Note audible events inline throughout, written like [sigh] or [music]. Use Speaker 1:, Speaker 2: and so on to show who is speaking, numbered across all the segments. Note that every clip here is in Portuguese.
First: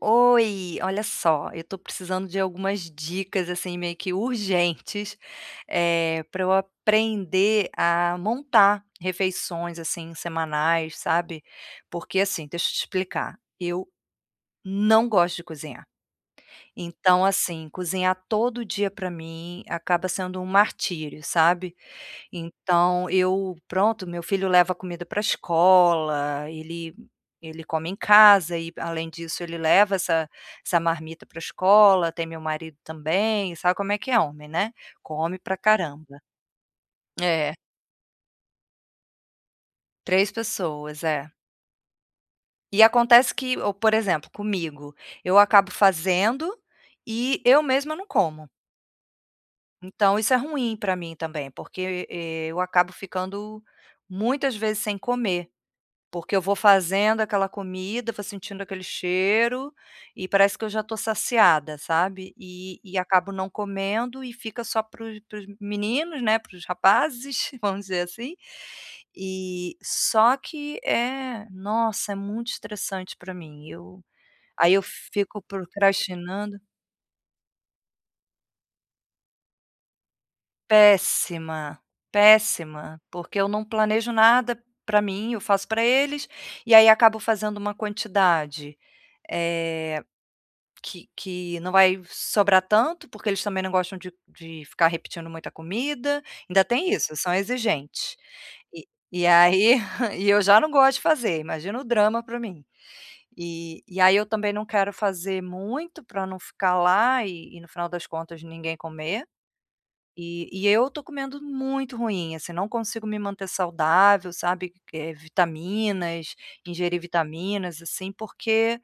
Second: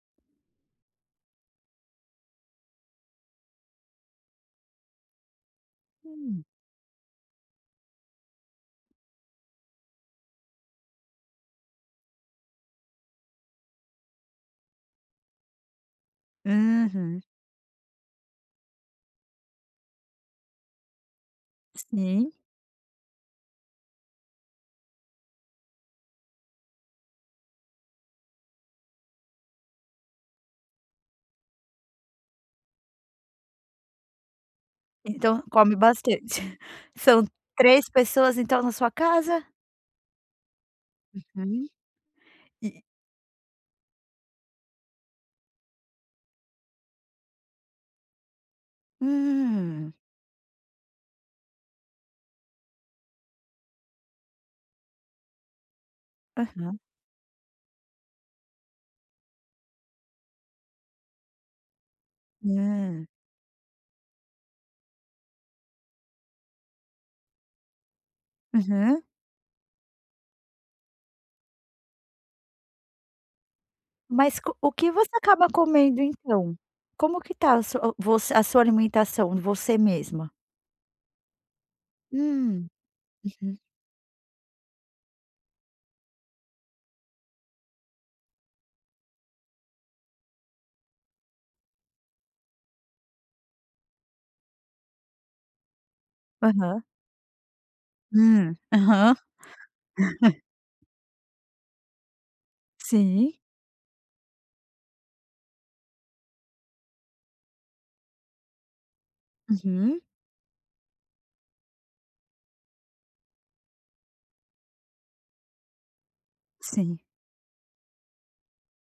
Speaker 1: Oi, olha só, eu tô precisando de algumas dicas, assim, meio que urgentes, para
Speaker 2: Hum.
Speaker 1: eu aprender a montar refeições, assim, semanais, sabe. Porque, assim, deixa eu te explicar, eu não gosto de cozinhar.
Speaker 2: Aham.
Speaker 1: Então, assim, cozinhar todo dia para mim acaba sendo um martírio, sabe.
Speaker 2: Sim.
Speaker 1: Então eu pronto, meu filho leva comida para a escola, ele come em casa e além disso ele leva essa marmita para a escola, tem meu marido também, sabe como é que é homem, né, come
Speaker 2: Então
Speaker 1: pra
Speaker 2: come
Speaker 1: caramba.
Speaker 2: bastante. [laughs] São
Speaker 1: É,
Speaker 2: 3 pessoas, então, na sua casa?
Speaker 1: 3 pessoas, é.
Speaker 2: Uhum.
Speaker 1: E
Speaker 2: E
Speaker 1: acontece que ou, por exemplo, comigo, eu acabo fazendo e eu mesma não como.
Speaker 2: hum.
Speaker 1: Então isso é ruim para mim também, porque eu acabo ficando muitas vezes sem comer, porque eu vou
Speaker 2: Aham.
Speaker 1: fazendo aquela comida, vou sentindo aquele cheiro e parece que eu já estou saciada, sabe, e
Speaker 2: Hã.
Speaker 1: acabo não comendo e fica só para os meninos, né, para os rapazes, [laughs] vamos dizer assim.
Speaker 2: Aham.
Speaker 1: E só que é nossa, é muito estressante para mim, eu
Speaker 2: Mas co o
Speaker 1: aí eu
Speaker 2: que você
Speaker 1: fico
Speaker 2: acaba comendo, então?
Speaker 1: procrastinando.
Speaker 2: Como que tá a sua alimentação, você mesma?
Speaker 1: Péssima,
Speaker 2: Hum.
Speaker 1: péssima, porque eu
Speaker 2: Uhum.
Speaker 1: não planejo nada para mim, eu faço para eles, e aí acabo fazendo uma quantidade, eh, que não vai sobrar tanto, porque eles também não gostam de ficar repetindo muita comida, ainda
Speaker 2: Aham.
Speaker 1: tem isso, são exigentes.
Speaker 2: Hum.
Speaker 1: E
Speaker 2: Aham.
Speaker 1: e aí [laughs] e eu já não gosto de fazer, imagina o drama para mim.
Speaker 2: Sim.
Speaker 1: E aí eu também não quero fazer muito para não ficar lá e no final das contas ninguém comer.
Speaker 2: Uhum.
Speaker 1: E eu tô comendo muito ruim, assim, não consigo me manter saudável, sabe, vitaminas, ingerir
Speaker 2: Sim.
Speaker 1: vitaminas, assim, porque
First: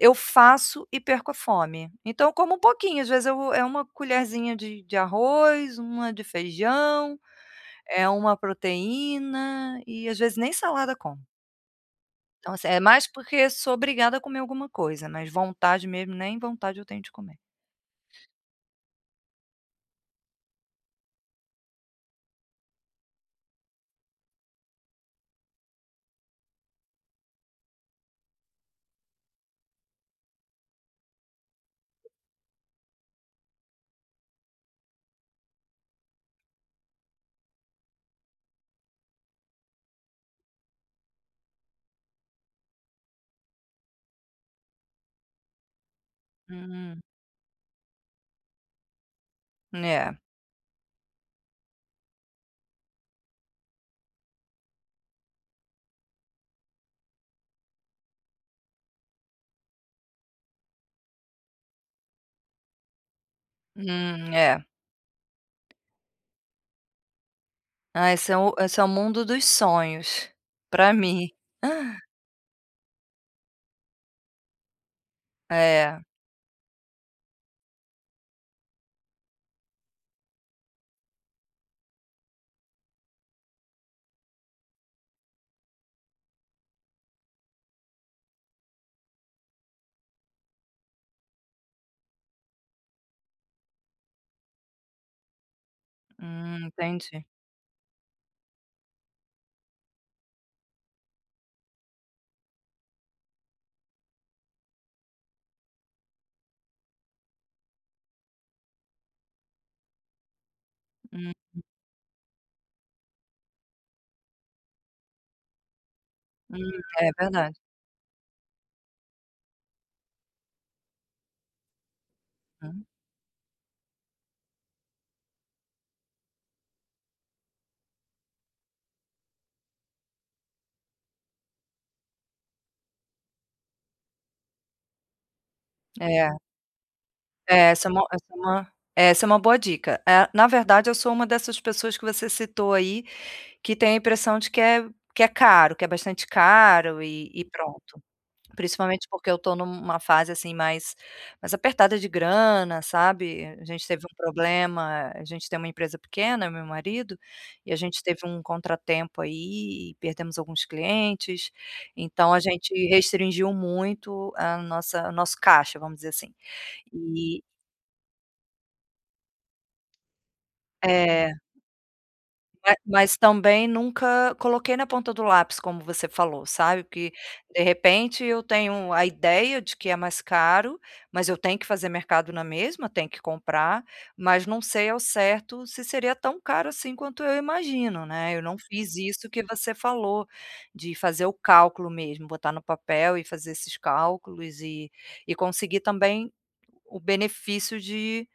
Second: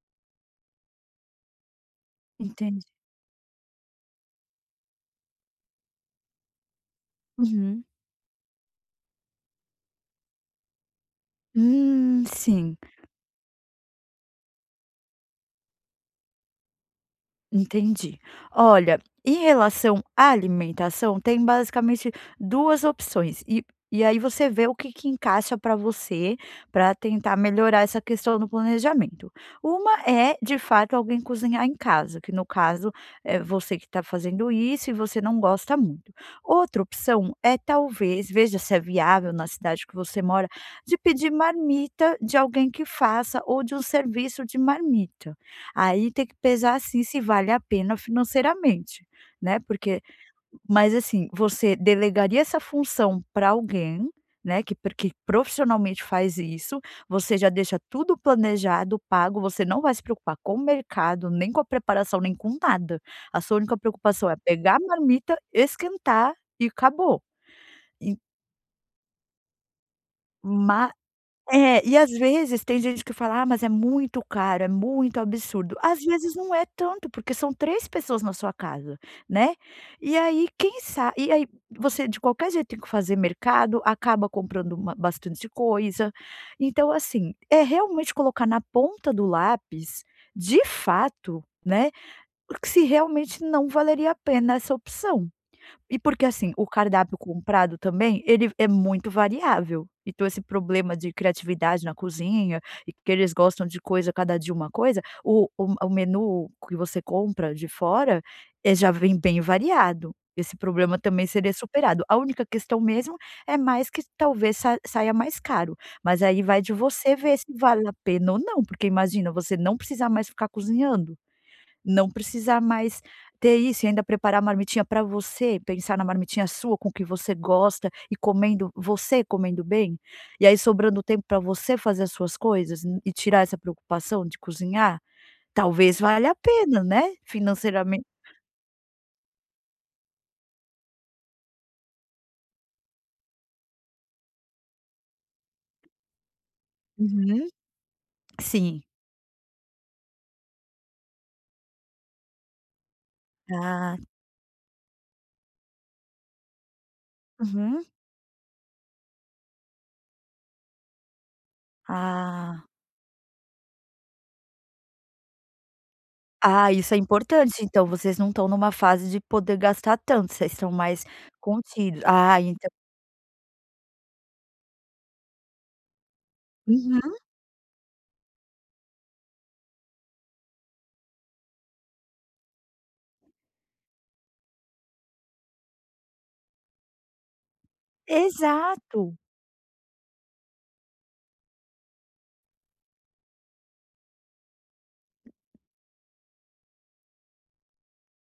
Speaker 1: eu faço e perco a fome. Então eu como um
Speaker 2: Entendi.
Speaker 1: pouquinho, às vezes eu é uma colherzinha de arroz, uma de feijão,
Speaker 2: Uhum.
Speaker 1: é uma proteína e às vezes nem salada como. Então, assim,
Speaker 2: Sim.
Speaker 1: é mais porque sou obrigada a comer alguma coisa, mas vontade mesmo, nem vontade eu tenho de comer.
Speaker 2: Entendi. Olha, em relação à alimentação, tem basicamente 2 opções e aí você vê o que que encaixa para você, para tentar melhorar essa questão do planejamento. Uma é, de fato, alguém cozinhar em casa, que no caso é você que está fazendo isso e você não gosta muito. Outra opção é talvez, veja se é viável na cidade que você mora, de pedir marmita de alguém que faça ou de um serviço de marmita. Aí tem que pesar,
Speaker 1: Hum,
Speaker 2: assim, se vale a pena financeiramente, né, porque
Speaker 1: é.
Speaker 2: mas assim, você delegaria essa função para alguém, né, que profissionalmente faz isso, você já deixa tudo planejado, pago, você não vai se preocupar com o mercado, nem com a preparação, nem com nada. A sua única preocupação é
Speaker 1: É.
Speaker 2: pegar a marmita, esquentar e acabou.
Speaker 1: Ah,
Speaker 2: E
Speaker 1: esse é o mundo dos sonhos, pra mim.
Speaker 2: É, e
Speaker 1: [laughs]
Speaker 2: às vezes tem gente que fala: "Ah, mas é muito caro, é muito absurdo".
Speaker 1: É,
Speaker 2: Às vezes não é tanto, porque são 3 pessoas na sua casa, né. E aí quem sabe? E aí você de qualquer jeito tem que fazer mercado, acaba comprando uma bastante coisa. Então assim, é realmente colocar na ponta do lápis, de fato, né, porque se realmente não valeria a pena essa opção. E porque assim, o cardápio
Speaker 1: entendi.
Speaker 2: comprado também, ele é muito variável. Então esse problema de criatividade na cozinha, e que eles gostam de coisa, cada dia uma coisa, o menu que você compra de fora, já vem bem variado. Esse problema também
Speaker 1: Hum,
Speaker 2: seria superado. A única questão mesmo é mais que talvez sa saia mais caro, mas aí
Speaker 1: hum,
Speaker 2: vai de
Speaker 1: é
Speaker 2: você ver se
Speaker 1: verdade.
Speaker 2: vale a pena ou não, porque imagina, você não precisar mais ficar cozinhando. Não precisar
Speaker 1: Hum,
Speaker 2: mais ter isso e ainda preparar a marmitinha para você, pensar na marmitinha sua, com o que você gosta e comendo você comendo bem, e aí sobrando tempo para você fazer as suas coisas e tirar essa preocupação de cozinhar, talvez
Speaker 1: é,
Speaker 2: valha a pena, né,
Speaker 1: é essa é
Speaker 2: financeiramente.
Speaker 1: uma essa é uma é, essa é uma boa dica. Na verdade eu sou uma dessas pessoas que você citou aí, que tem a impressão de que é caro, que é bastante caro e
Speaker 2: Uhum.
Speaker 1: pronto.
Speaker 2: Sim.
Speaker 1: Principalmente porque eu tô numa fase, assim, mais apertada de grana, sabe. A gente
Speaker 2: Ah,
Speaker 1: teve um problema a gente tem uma empresa pequena, meu marido, e a
Speaker 2: uhum.
Speaker 1: gente teve um contratempo aí e perdemos alguns clientes, então a
Speaker 2: Ah.
Speaker 1: gente restringiu muito a nossa o nosso caixa, vamos dizer assim.
Speaker 2: Ah, isso é
Speaker 1: E
Speaker 2: importante, então vocês não estão numa fase de poder gastar tanto, vocês estão mais
Speaker 1: é.
Speaker 2: contidos. Ah, então
Speaker 1: Ma mas também nunca coloquei na ponta do lápis, como você falou, sabe, porque
Speaker 2: uhum,
Speaker 1: de repente eu tenho a ideia de que é mais caro, mas eu tenho que fazer mercado na mesma, tenho que comprar, mas não sei ao certo se seria tão caro assim quanto eu imagino, né. Eu não fiz
Speaker 2: exato.
Speaker 1: isso que você falou, de fazer o cálculo mesmo, botar no papel e fazer esses cálculos e conseguir também o benefício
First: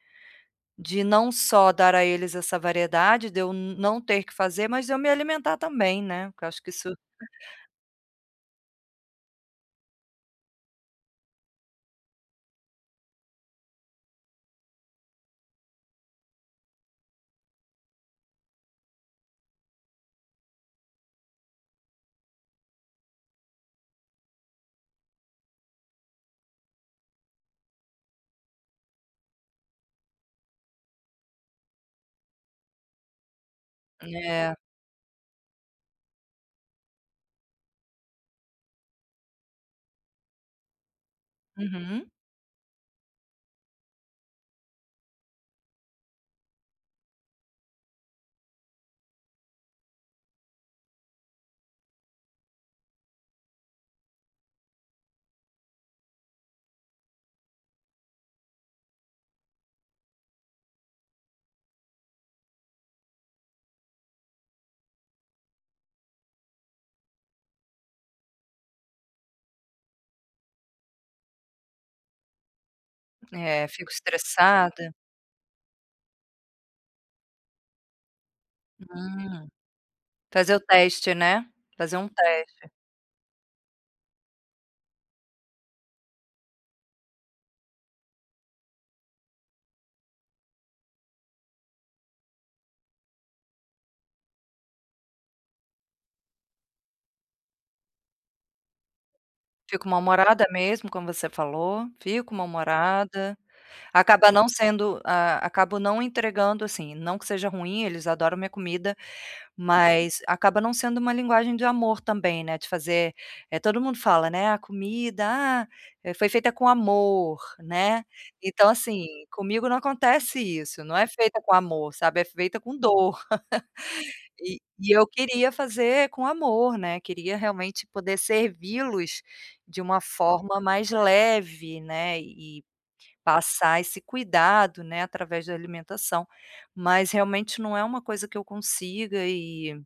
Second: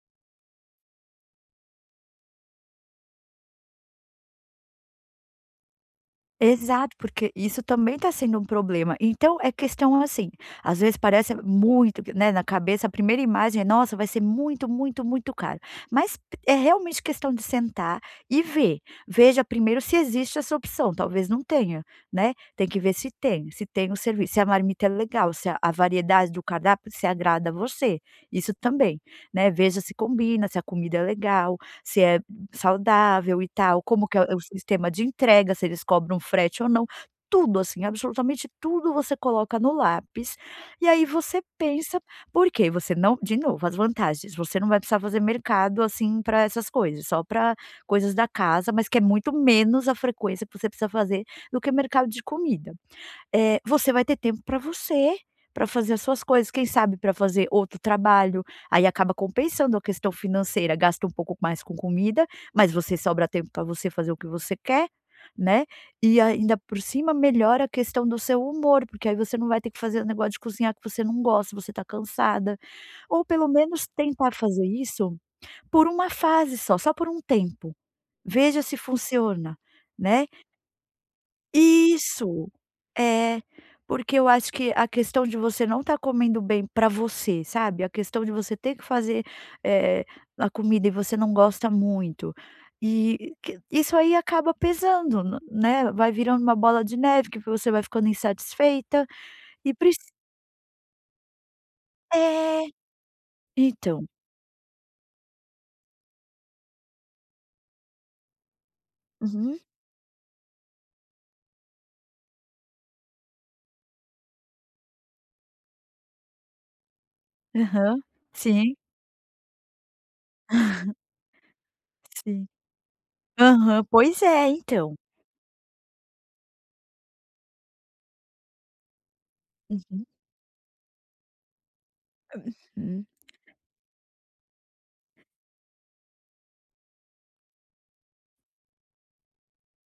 Speaker 1: de não só dar a eles essa variedade, de eu não ter que fazer, mas de eu me alimentar também, né, porque eu acho que isso
Speaker 2: Exato, porque isso também está sendo um problema. Então é questão assim, às vezes parece muito, né, na cabeça a primeira imagem é: "Nossa, vai ser muito, muito, muito caro", mas é realmente questão de sentar e ver. Veja primeiro se existe essa opção, talvez não tenha, né, tem que ver se tem, se tem o serviço, se a marmita é legal, se a variedade do cardápio se agrada a você, isso também, né. Veja se combina, se a comida é legal, se é saudável e tal, como que é o
Speaker 1: é.
Speaker 2: sistema de entrega, se eles cobram frete ou não, tudo assim, absolutamente tudo você coloca no lápis, e aí você pensa,
Speaker 1: Uhum.
Speaker 2: porque você não de novo, as vantagens, você não vai precisar fazer mercado, assim, para essas coisas, só para coisas da casa, mas que é muito menos a frequência que você precisa fazer do que mercado de comida. Você vai ter tempo para você, para fazer as suas coisas, quem sabe para fazer outro trabalho, aí acaba compensando a questão financeira, gasta um pouco mais com comida, mas você sobra tempo para você fazer o que você quer, né, e ainda por cima melhora a questão do seu humor, porque aí você não vai ter que fazer o negócio de cozinhar que você não gosta, você tá cansada, ou pelo
Speaker 1: É,
Speaker 2: menos
Speaker 1: fico
Speaker 2: tentar fazer
Speaker 1: estressada.
Speaker 2: isso por uma fase só, só por um tempo, veja se
Speaker 1: Hum.
Speaker 2: funciona, né.
Speaker 1: Fazer o teste, né, fazer um
Speaker 2: Isso.
Speaker 1: teste.
Speaker 2: É, porque eu acho que a questão de você não estar comendo bem para você, sabe, a questão de você ter que fazer, eh, a comida e você não gosta muito, e que isso aí acaba pesando, n né, vai virando uma bola de neve que você vai ficando insatisfeita e
Speaker 1: Fico
Speaker 2: precisa.
Speaker 1: mal-humorada mesmo, como você falou, fico
Speaker 2: É,
Speaker 1: mal-humorada.
Speaker 2: então.
Speaker 1: Acaba não sendo a acabo não entregando, assim, não que seja ruim, eles adoram minha comida.
Speaker 2: Uhum.
Speaker 1: Mas acaba não sendo uma linguagem de amor também, né, de fazer todo mundo fala, né: "A comida, ah, foi feita com amor",
Speaker 2: Aham.
Speaker 1: né. Então,
Speaker 2: Sim.
Speaker 1: assim, comigo não acontece isso,
Speaker 2: [laughs]
Speaker 1: não é feita com amor, sabe, é
Speaker 2: Sim.
Speaker 1: feita com dor.
Speaker 2: Aham, pois é,
Speaker 1: E
Speaker 2: então.
Speaker 1: eu queria fazer com amor, né, queria realmente poder servi-los de uma
Speaker 2: Uhum.
Speaker 1: forma mais leve, né, e
Speaker 2: Hum.
Speaker 1: passar esse cuidado, né, através da alimentação. Mas realmente não é uma coisa que eu consiga e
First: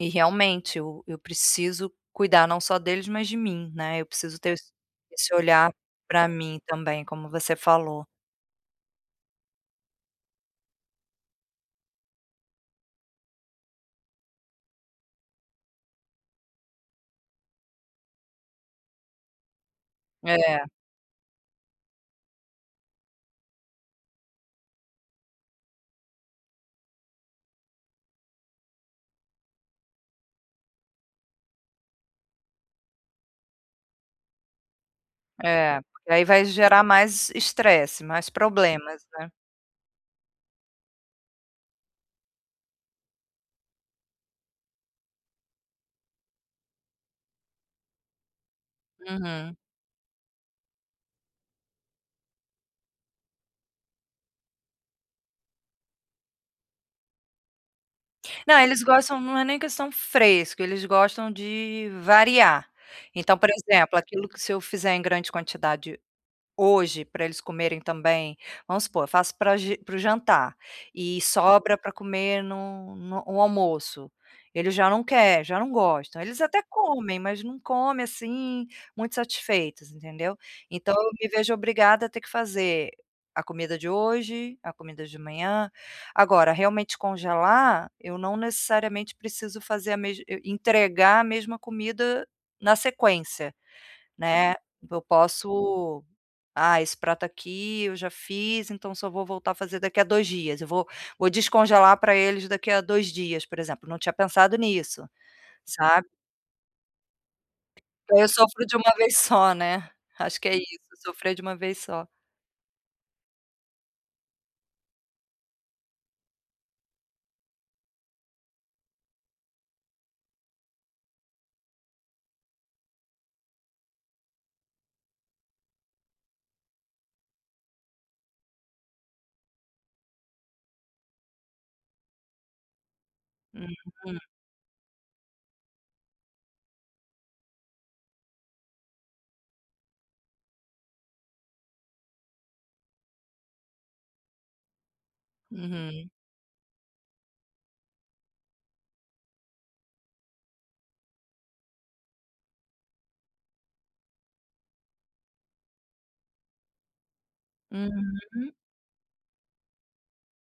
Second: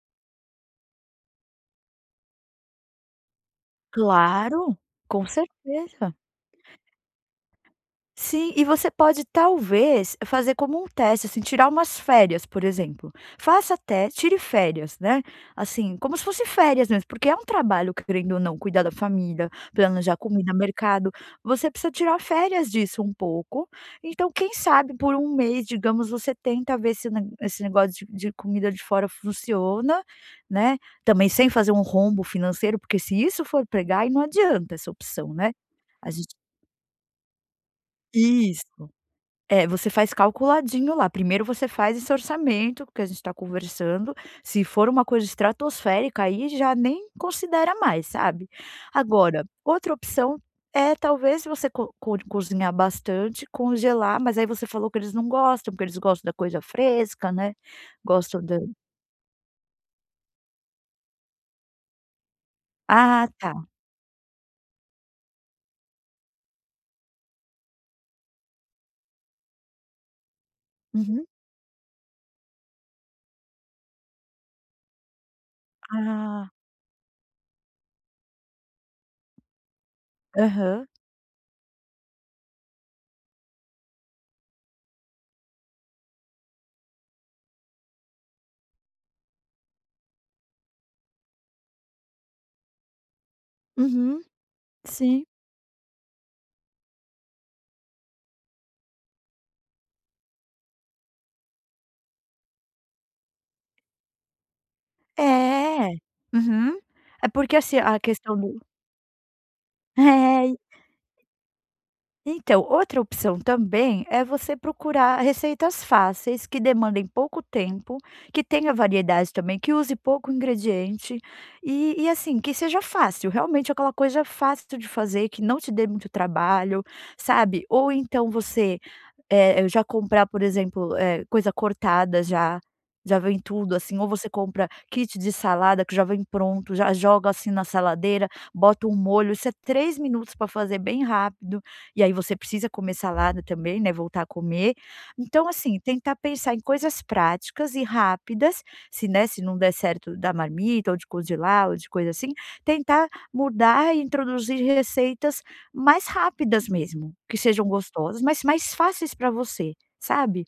Speaker 1: e realmente eu preciso cuidar não só deles, mas de mim, né, eu preciso ter
Speaker 2: Claro,
Speaker 1: esse
Speaker 2: com
Speaker 1: esse olhar
Speaker 2: certeza.
Speaker 1: para mim também, como você falou.
Speaker 2: Sim, e você pode talvez fazer como um teste, assim, tirar umas férias, por exemplo. Faça até, tire férias, né? Assim, como se fosse férias mesmo, porque é um trabalho, querendo ou não, cuidar da família, planejar comida,
Speaker 1: É,
Speaker 2: mercado. Você precisa tirar férias disso um pouco. Então, quem sabe por um mês, digamos, você tenta ver se esse negócio de, comida de fora funciona, né? Também sem fazer um rombo financeiro, porque se isso for pregar, aí não adianta essa opção, né?
Speaker 1: é,
Speaker 2: A
Speaker 1: porque aí
Speaker 2: gente.
Speaker 1: vai gerar mais estresse, mais
Speaker 2: Isso.
Speaker 1: problemas, né.
Speaker 2: É, você faz calculadinho lá. Primeiro você faz esse orçamento que a gente está conversando. Se for uma coisa estratosférica, aí já nem considera mais, sabe. Agora,
Speaker 1: Uhum.
Speaker 2: outra opção é talvez você co co cozinhar bastante, congelar, mas aí você falou que eles não gostam, porque eles gostam da coisa fresca, né, gostam da.
Speaker 1: Não, eles gostam não é nem questão fresco, eles gostam de variar.
Speaker 2: Ah,
Speaker 1: Então, por
Speaker 2: tá.
Speaker 1: exemplo, aquilo que se eu fizer em grande quantidade hoje, para eles comerem também, vamos supor, eu faço para o jantar e
Speaker 2: Uhum.
Speaker 1: sobra para comer no no o almoço. Eles já não querem, já não gostam. Eles
Speaker 2: Ah,
Speaker 1: até comem, mas não comem, assim, muito satisfeitos, entendeu.
Speaker 2: aham.
Speaker 1: Então eu me vejo obrigada a ter que fazer a comida de hoje, a comida de amanhã. Agora, realmente congelar, eu não necessariamente preciso fazer a mes entregar a mesma comida na sequência.
Speaker 2: Uhum,
Speaker 1: Né, eu
Speaker 2: sim.
Speaker 1: posso: "Ah, esse prato aqui eu já fiz, então só vou voltar a fazer daqui a 2 dias, eu vou descongelar para eles daqui a 2 dias", por exemplo, não tinha pensado nisso,
Speaker 2: É.
Speaker 1: sabe.
Speaker 2: Uhum. É porque, assim, a
Speaker 1: Aí eu
Speaker 2: questão do.
Speaker 1: sofro de uma [laughs] vez só, né, acho que é isso,
Speaker 2: [laughs]
Speaker 1: sofrer de uma vez só.
Speaker 2: Então, outra opção também é você procurar receitas fáceis, que demandem pouco tempo, que tenha variedade também, que use pouco ingrediente e, assim, que seja fácil, realmente aquela coisa fácil de fazer, que não te dê muito trabalho, sabe? Ou então você já comprar, por exemplo, coisa cortada já. Já vem tudo
Speaker 1: Uhum,
Speaker 2: assim, ou você compra kit de salada que já vem pronto, já joga assim na saladeira, bota um molho, isso é 3 minutos para fazer bem rápido e aí você precisa comer salada também, né, voltar a comer. Então, assim,
Speaker 1: uhum,
Speaker 2: tentar pensar em coisas práticas e rápidas, se, né, se não der certo da marmita ou de congelar ou de coisa assim, tentar mudar e introduzir receitas mais rápidas mesmo, que sejam gostosas, mas
Speaker 1: uhum,
Speaker 2: mais fáceis para você, sabe.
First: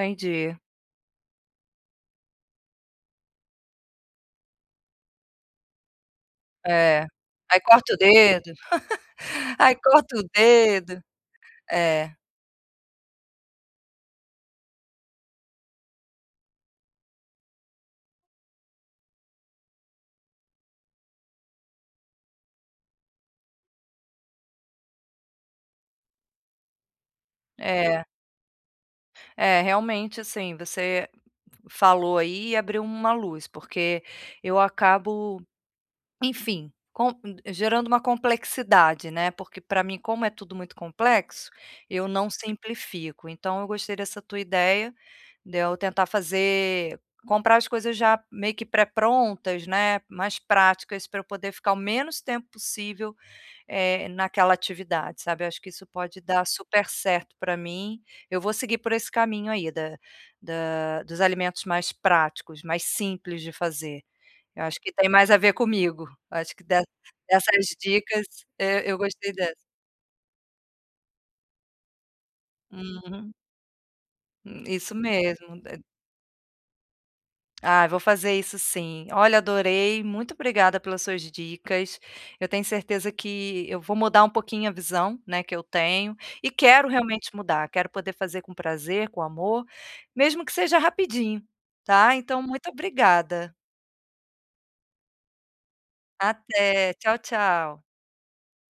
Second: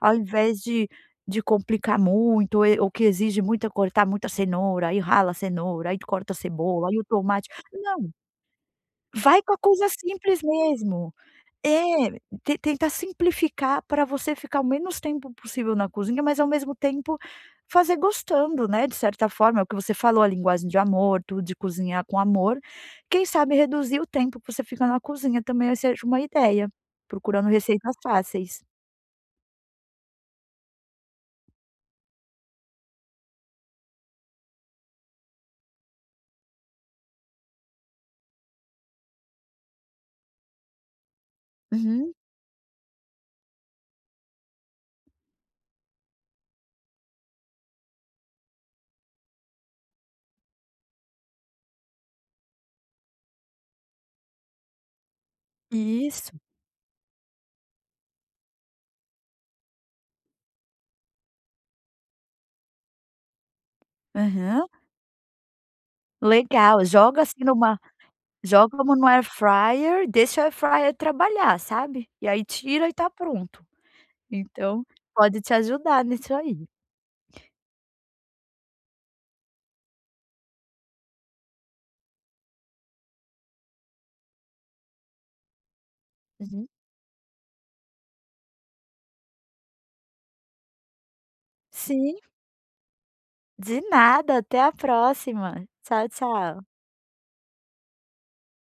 Speaker 2: Ao invés de complicar muito, ou que exige muita cortar muita cenoura, aí rala a cenoura, aí corta a cebola, aí o
Speaker 1: É.
Speaker 2: tomate.
Speaker 1: Aí corta o
Speaker 2: Não,
Speaker 1: dedo,
Speaker 2: vai com a
Speaker 1: [laughs] aí
Speaker 2: coisa
Speaker 1: corta o
Speaker 2: simples
Speaker 1: dedo.
Speaker 2: mesmo. É,
Speaker 1: É,
Speaker 2: te tentar simplificar para você ficar o menos tempo possível na cozinha, mas ao mesmo tempo fazer gostando, né, de certa forma, é o que você falou, a linguagem de amor, tudo, de cozinhar com amor. Quem sabe reduzir o tempo que você fica na cozinha também seja uma ideia, procurando receitas
Speaker 1: é,
Speaker 2: fáceis.
Speaker 1: é realmente, assim, você falou aí abriu uma luz, porque eu acabo, enfim, com gerando uma complexidade, né, porque para mim como é tudo muito complexo, eu
Speaker 2: Uhum,
Speaker 1: não simplifico. Então eu gostei dessa tua ideia, de eu tentar fazer comprar as coisas já meio que pré-prontas, né, mais práticas para eu poder ficar o menos tempo possível naquela atividade, sabe. Eu acho que isso pode
Speaker 2: isso.
Speaker 1: dar super certo para mim. Eu vou seguir por esse caminho aí da dos alimentos mais práticos, mais simples de fazer. Eu
Speaker 2: Aham.
Speaker 1: acho que tem mais a ver comigo. Eu acho que de
Speaker 2: Legal, joga assim
Speaker 1: dessas
Speaker 2: numa
Speaker 1: dicas,
Speaker 2: Joga
Speaker 1: eu
Speaker 2: no air
Speaker 1: gostei dessa.
Speaker 2: fryer, deixa o air fryer trabalhar, sabe, e aí tira e tá
Speaker 1: Uhum.
Speaker 2: pronto. Então,
Speaker 1: Isso
Speaker 2: pode te
Speaker 1: mesmo.
Speaker 2: ajudar nisso aí.
Speaker 1: Ah, vou fazer isso sim. Olha, adorei. Muito obrigada pelas suas dicas. Eu tenho certeza que eu vou mudar um pouquinho a visão, né, que eu tenho e
Speaker 2: Uhum.
Speaker 1: quero realmente mudar. Quero poder fazer com prazer, com amor, mesmo que seja rapidinho, tá?
Speaker 2: Sim,
Speaker 1: Então, muito obrigada.
Speaker 2: de nada, até a próxima. Tchau, tchau.
Speaker 1: Até. Tchau, tchau.